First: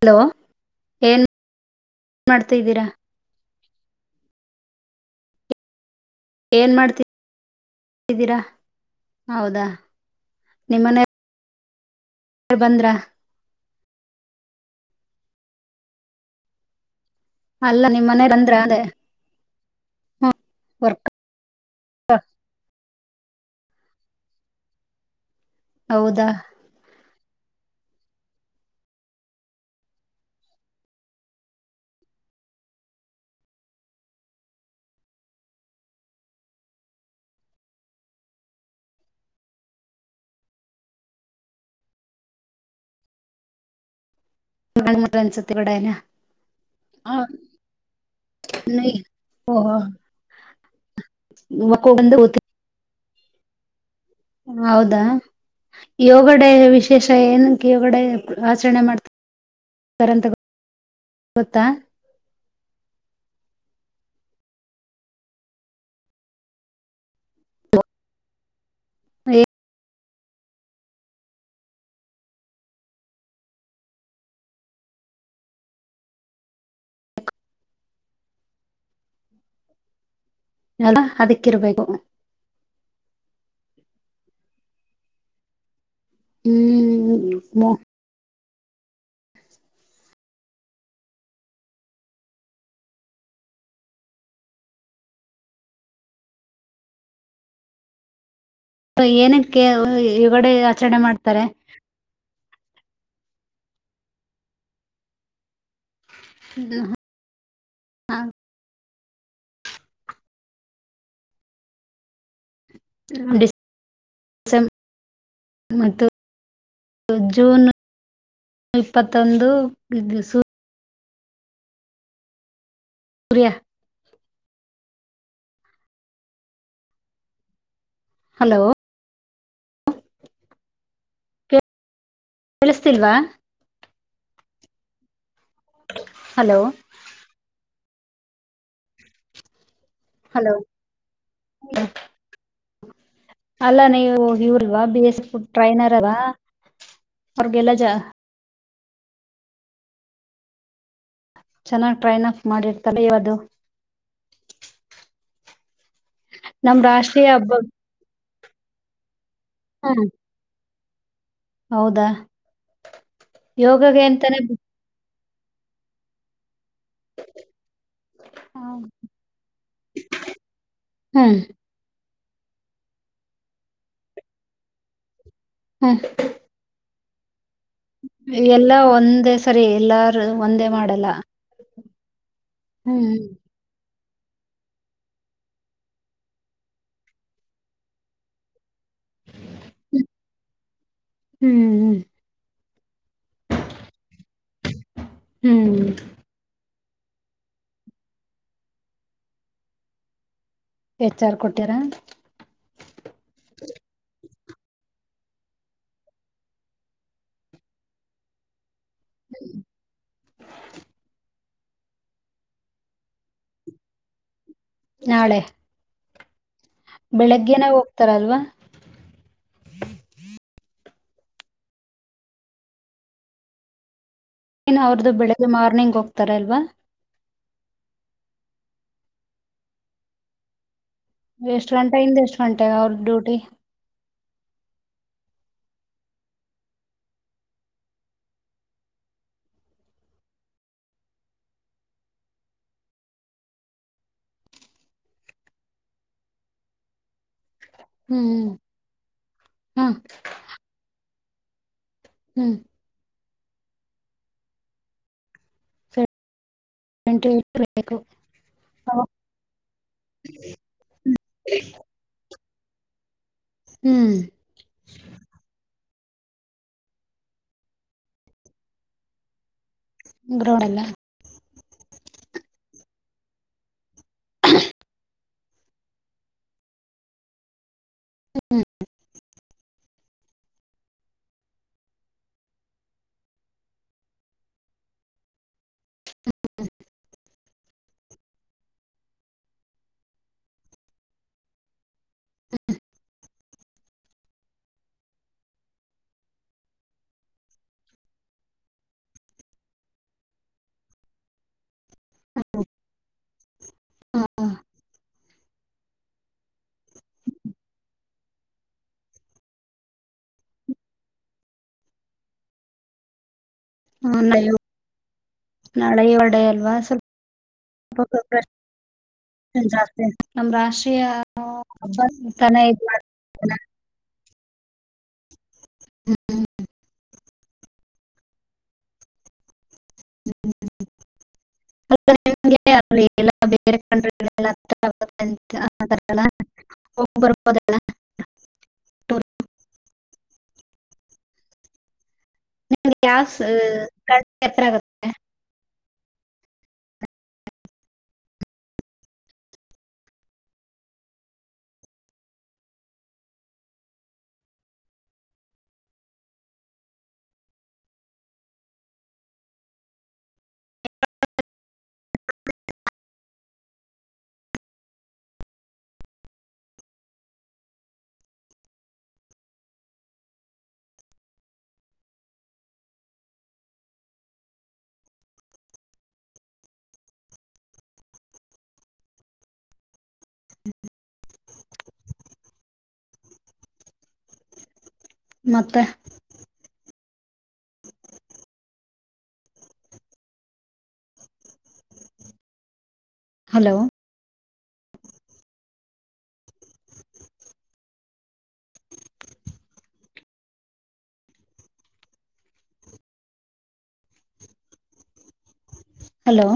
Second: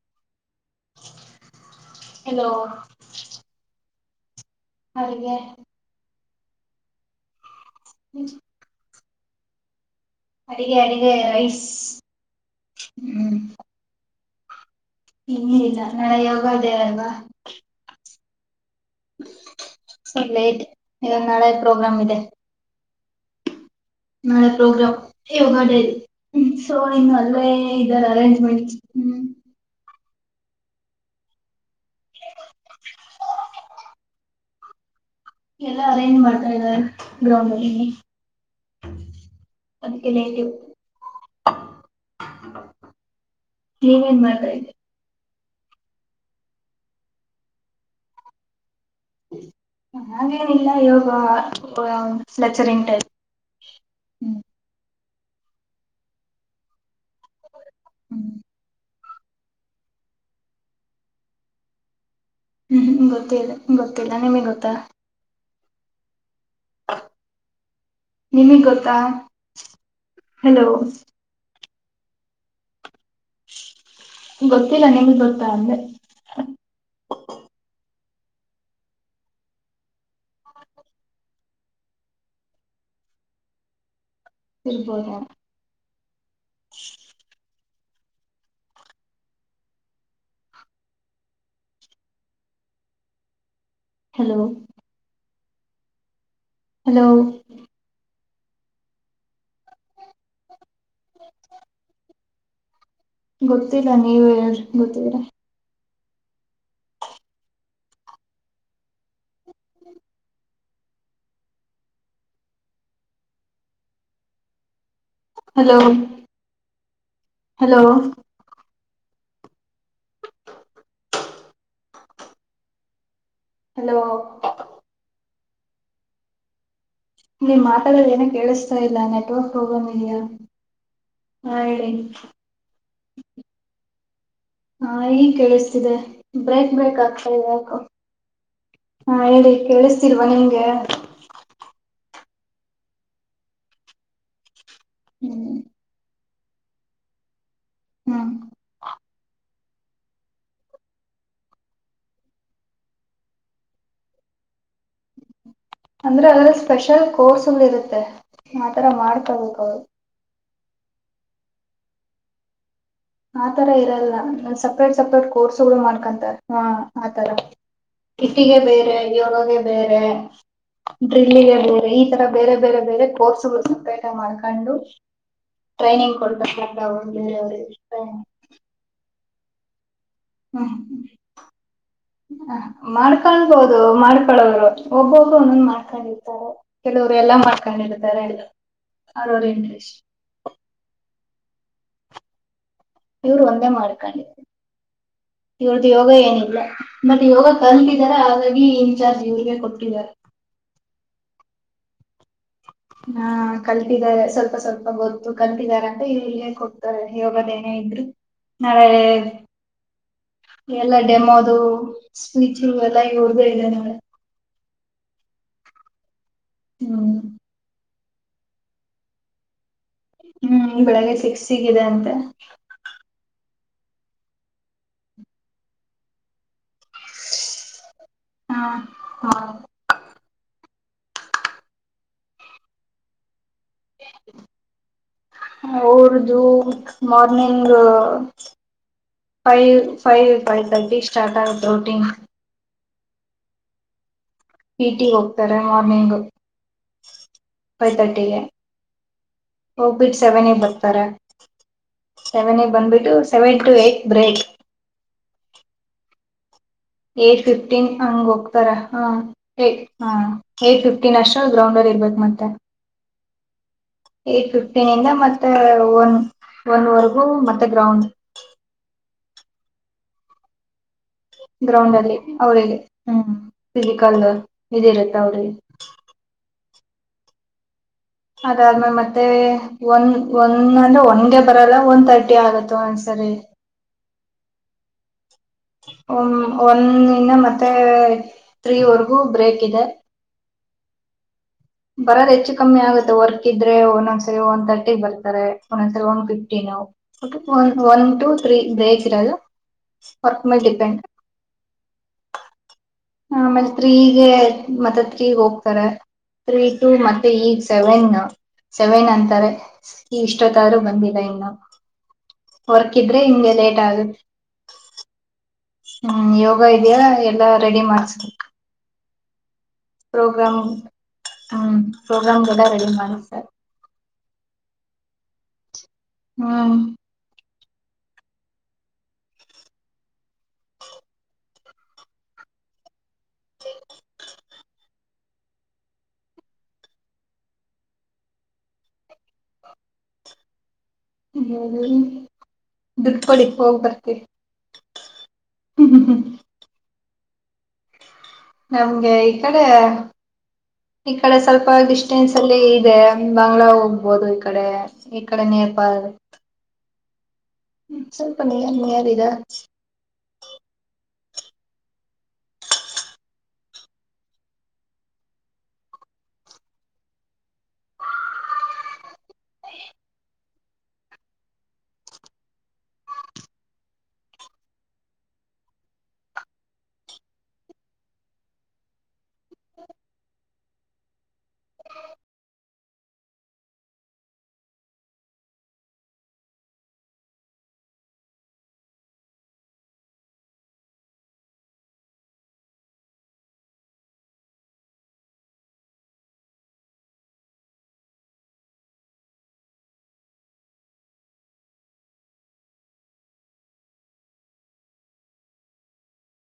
Hello ಏನ್ hello ಮಾಡ್ತಾ ಇದ್ದೀರಾ. ಹೌದೇ ಏನ್ ಮಾಡ್ತಿ ದ್ದೀರಾ ಹೌದಾ. ಅಡಿಗೆ ನಿಮ್ಮನೆ ಅಡಿಗೆ ರೈಸ್. ಬಂದ್ರ ಇನ್ನ ಇಲ್ಲ ನಾಳೆ ಯೋಗ ದಿನ ಅಲ್ವಾ ಅಲ್ಲ ನಿಮ್ಮ್ ಮನೆ ಬಂದ್ರಾ ಅದೇ ಲೇಟ್ ವರ್ಕ್ ಇಲ್ಲ ನಾಳೆ ಪ್ರೋಗ್ರಾಮ್ ಇದೆ ನಾಳೆ ಪ್ರೋಗ್ರಾಮ್ ಇದೆ ಹೌದಾ ಯೋಗ ಡೇ ಅರೇಂಜ್ಮೆಂಟ್ ಎಲ್ಲ ಅರೆಂಜ್ ಮಾಡ್ತಾ ಇದ್ದಾರೆ ಗ್ರೌಂಡಲ್ಲಿ ಅದಕ್ಕೆ ಲೇಟು ನೀವೇನ್ ಮಾಡ್ ಅನ್ಸುತ್ತೆ ಕಡೆನ ಹಾಗೇನಿಲ್ಲ ಯೋಗ ಓಹೋ ಬಂದು ಲೆಚರಿಂಗ್ ಟೈಪ್ ಹ್ಮ್ ಹೌದಾ ಯೋಗಡೆ ವಿಶೇಷ ಏನ ಯೋಗಡೆ ಹ್ಮ್ ಆಚರಣೆ ಮಾಡ್ತ ಗೊತ್ತಾ ಹ್ಮ್ ಗೊತ್ತಿಲ್ಲ ಗೊತ್ತಿಲ್ಲ ನಿಮಗೆ ಗೊತ್ತಾ ನಿಮಿಗ್ಗೊತ್ತ ಹಲೋ ಗೊತ್ತಿಲ್ಲ ನಿಮ್ಗೊತ್ತಾ ಅಂದೆ ಅಲ್ಲ ಅದಕ್ಕಿರ್ಬೇಕು ಇರಬೌದೆನ ಹ್ಮ್ ಹಲೋ ಹಲೋ ಏನಕ್ಕೆ ಅವ್ರು ಯೋಗಡೇ ಆಚರ್ಣೆ ಮಾಡ್ತಾರೆ ಗೊತ್ತಿಲ್ಲ ನೀವೆ ಹೇಳ್ರಿ ಗೊತ್ತಿದ್ರೆ ದು----ಹಾ [inaudible] ಡಿಸ್---ಸೇಂಬ್ ಹಲೋ ಮತ್ತು---ಜೂನ್ ಹಲೋ ಇಪ್ಪತ್ತೊಂದು ಗ್--ಗ್ ಸು ಸೂರ್ಯ ಹಲೋ ನೀ ಮಾತಡದೇನು ಹಲೋ ಕೇಳಿಸ್ತಾ ಇಲ್ಲ ಗೊ ಪ್ರೋಗ್ರಾಮ್ ಇದಿಯಾ ಹಾ ಹೇಳಿ ಕೇಳ್ಸ್ತೀಲ್ವ ಹಾ ಈಗ್ ಕೇಳಿಸ್ತಿದೆ ಹಲೋ ಬ್ರೇಕ್ ಬ್ರೇಕ್ ಆಗ್ತಾ ಇದೆ ಯಾಕೊ ಹಾ ಹೇಳಿ ಕೇಳ್ಸ್ತೀಲ್ವ ಹಲೋ ನಿಮ್ಗೆ ಅಲ್ಲ ನೀವು ಇವ್ರ್ ಬಿ ಎಸ್ ಉಡ್ ಹ್ಮ್ ಟ್ರೈನರ----ಲ್ವಾ ಅರ್ವಗೆಲ್ಲ ಜಾ ಹ್ಮ್ ಚೆನ್ನಾಗ್ ಟ್ರೈನಫ್ ಮಾಡಿರ್ತ----ಯವದು ಅಂದ್ರೆ ಅದ್ರ ಸ್ಪೆಷಲ್ ರಾಷ್ಟ್ರೀಯ ಹಬ್ಬ ಕೋರ್ಸ್ಗಳು ಇರತ್ತೆ ಆತರ ಮಾಡ್ಕೊಬೇಕ್ ಅವ್ರು ಹ್ಮ್ ಹೌದಾ ಆತರ ಯೋಗಗೆ ಇರಲ್ಲ ಅಂತಾನೆ ಸಪ್ರೇಟ್ ಸಪ್ರೇಟ್ ಕೋರ್ಸ್ಗಳು ಮಾಡ್ಕಂತಾರೆ ಹಾ ಆತರ ಹಿಟ್ಟಿಗೆ ಹ್ಮ್ ಬೇರೆ ಯೋಗಾಗ ಬೇರೆ ಡ್ರಿಲ್ಲಿಗೆ ಬೇರೆ ಈ ತರ ಬೇರೆ ಬೇರೆ ಬೇರೆ ಕೋರ್ಸ್ಗಳು ಸಪ್ರೇಟಗ್ ಮಾಡ್ಕಂಡು ಹ್ಮ್ ಟ್ರೈನಿಂಗ್ ಕೊಡ್ತ---ಅವ್ರ್ ಲ್ಲಿರ ಅವ್ರೆ ಎಲ್ಲಾ ಒಂದೇ ಸರಿ ಎಲ್ಲಾರು ಒಂದೇ ಮಾಡಲ್ಲ ಹ್ಮ್ ಮಾಡ್ಕಳ್ಬೋದು ಮಾಡ್ ಕಳವ್ರು ಒಬ್ಬೊಬ್ರು ಒಂದೊಂದ್ ಮಾಡ್ಕಂಡಿರ್ತಾರೆ ಕೆಲವ್ರು ಎಲ್ಲಾ ಮಾಡ್ಕಂಡಿರ್ತಾರೆ ಎಲ್ಲ ಅರೌರ್ ಇಂಟ್ರಷ್ಟು ಹ್ಮ್ ಹ್ಮ್ಮ್ ಹ್ಮ್ ಇವ್ರು ಒಂದೇ ಮಾಡ್ಕಂಡಿದು ಹ್ಮ್ ಇವ್ರ್ದ್ ಯೋಗ ಏನಿಲ್ಲ ಮತ್ತೆ ಯೋಗ ಕಲ್ತಿದಾರ ಹಾಗಾಗಿ ಇನ್ಚಾರ್ಜ್ ಇವ್ರಿಗೆ ಕೊಟ್ಟಿದ್ದಾರೆ ಹೆಚ್ ಆರ್ ಕೊಟ್ಯರ ಹಾ ಕಲ್ತಿದ್ದಾರೆ ಸ್ವಲ್ಪ್ ಲ್ಪ ಸ್ವಲ್ಪ ಗೊತ್ತು ಕಲ್ತಿದಾರ ಅಂತ ಇಲ್ಲಿ ಹೇಳ್ಕೊಡ್ತಾರೆ ಯೋಗದೇನೆ ಇದ್ರು ನಾಳೆ ಎಲ್ಲ ಡೆಮೊ ದು ಸ್ಪೀಚಿಂಗ್ ಎಲ್ಲ ಇವ್ರ್ದೆ ಇದೆ ನಾಳೆ ನಾಳೆ ಹ್ಮ್ ಬೆಳಗ್ಗೆನೇ ಹೋಗ್ತಾರಲ್ವಾ ಸಿಕ್ಸಿಗೆರೆ ಅಂತೆ ಏನ್ ಅವ್ರ್ದು ಬೆಳಿಗ್ಗೆ ಮಾರ್ನಿಂಗ್ ಹೋಗ್ತಾರೆ ಅಲ್ವಾ ಹಾ ಹ ಎಷ್ಟ್ಗಂಟೆ ಇಂದ ಎಷ್ಟ್ಗಂಟೆ ಅವ್ರ್ ಡ್ಯೂಟಿ ಔರ್ದು morning five five five thirty start ಆಗತ್ ರೋಟೀನ್ ಪಿ ಟಿ ಹೋಗ್ತಾರೆ ಮಾರ್ನಿಂಗ್ ಫೈವ್ ತರ್ಟಿಗೆ ಹ್ಮ್ ಹ್ಮ್ ಹೋಗ್ಬಿಟ್ ಸೆವೆನಿಗ್ ಬರ್ತಾರೆ ಹ್ಮ್ ಸೆವೆನಿಗೆ ಹ್ಮ್ ಬಂದ್ಬಿಟ್ಟು ಸೆವೆನ್ ಟು ಎಲಟ್ ಬ್ರೇಕ್ ಏ ಗಂಟೆ ಫಿಫ್ಟೀನ್ ಇಟ್ಬೇಕು ಹಂಗ ಹೋಗ್ತಾರ ಹ ಏ ಫಿಫ್ಟೀನ್ ಅಷ್ಟರಲ್ಲಿ ಗ್ರೌಂಡಲ್ಲಿ ಇರ್ಬೇಕ್ ಮತ್ತೆ ಹ್ಮ್ ಏ ಫಿಫ್ಟೀನ್ಇಂದ ಮತ್ತ ಒನ್ ಒಂದವರೆಗೂ ಮತ್ತೆ ಗ್ರೌಂಡ್ ಗ್ರೌಂಡ್ ಅಲ್ಲ ಗ್ರೌಂಡ್ ಅಲ್ಲಿ ಅವ್ರಿಗೆ ಹ್ಮ ಫಿಸಿಕಲ್ ಇದಿರುತ್ತೆ ಅವ್ರಿಗೆ [inaudible] ಅದಾದ್ಮೇಲೆ ಮತ್ತೆ ಒಂದ ಒಂದ ಅಂದ್ರೆ ಒಂದೇ ಬರಲ್ಲ ಒನ್ ತರ್ಟಿ ಆಗತ್ತು ಒಂದಸಲಿ ವಂದಿಂದ ಮತ್ತೆ ತ್ರೀವರೆಗೂ ಬ್ರೇಕ್ ಇದೆ ಬರೋದು ಹೆಚ್ಚು ಕಮ್ಮಿ ಆಗುತ್ತೆ ವರ್ ಇದ್ರೆ ಒಂದೊಂದ್ಸರಿ ಒನ್ ತರ್ಟಿಗ್ಗೆ ಬರ್ತಾರೆ ಒಂದೊಂದ್ಸರಿ ಒನ್ ಫಿಫ್ಟಿನ ಒನ್ ಟು ೀ ಬ್ರೇಕ್ ಇರೋದು ವರ್ಕ್ ಮೇಲ್ ಡಿಪೆಂಡ್ ಹ ಆ ಆಮೇಲೆ ತ್ರೀಗೆ ಮತ್ತೆ ತ್ರೀಗೆ ಹೋಗ್ತಾರೆ ತ್ರೀ ಟು ಮತ್ತೆ ಈಗ್ ಸೆವೆನ್ ಸೆವೆನ್ ಅಂತಾರೆ ಇಷ್ಟೊತ್ತಾದ್ರೂ ಬಂದಿಲ್ಲ ಇನ್ನು ಹೊರ್ಕಿದ್ರೆ ಹಿಂಗೆ ಲೇಟ್ ಆಗುತ್ತೆ ನಾಳೆ ನಾಳೆ ಏಳ್ ಹ್ಮ್ ಡೇ ಯೋಗ ಅಲ್ವಾ ಇದ್ಯ ಸ್ವಲ್ಪ ಎಲ್ಲಾ ರೆಡಿ ಮಾಡ್ಸ್ಬೇಕ ಪ್ರಿಪರೇಷನ್ ಜಾಸ್ತಿ ನಮ್ಮ ರಾಷ್ಟ್ರೀಯ ಹ್ಮ್ ಹಬ್ಬ ತನ ಪ್ರೋಗ್ರಾಮ್ಗೆಲ್ಲ ಇದ ರೆಡಿ [inaudible] ಮಾಡಿಸ್ತಾರೆ [inaudible] ಹ್ಮ ಹ [inaudible] [unintelligible] [inaudible] ಹ್ಮ ನಿಮಗೆ ಯಾವ ಸ ಕನಸು ಎಚ್ಚರ ಆಗುತ್ತೆ ಹ್ಮ್ ಹ್ಮ್ ನಮ್ಗೆ ಈ ಕಡೆ ಈ ಕಡೆ ಸ್ವಲ್ಪ ಡಿಸ್ಟೆನ್ಸ್ ಅಲ್ಲಿ ಇದೆ ಬಂಗ್ಳಾ ಹೋಗ್ಬೋದು ಈ ಕಡೆ ಈ ಕಡೆ [unintelligible] [inaudible] ಚಲ್ಪ ನೀ ನೀರರಾ [inaudible] [inaudible] ಮತ್ತೆ ಹಲೋ ಹಲೋ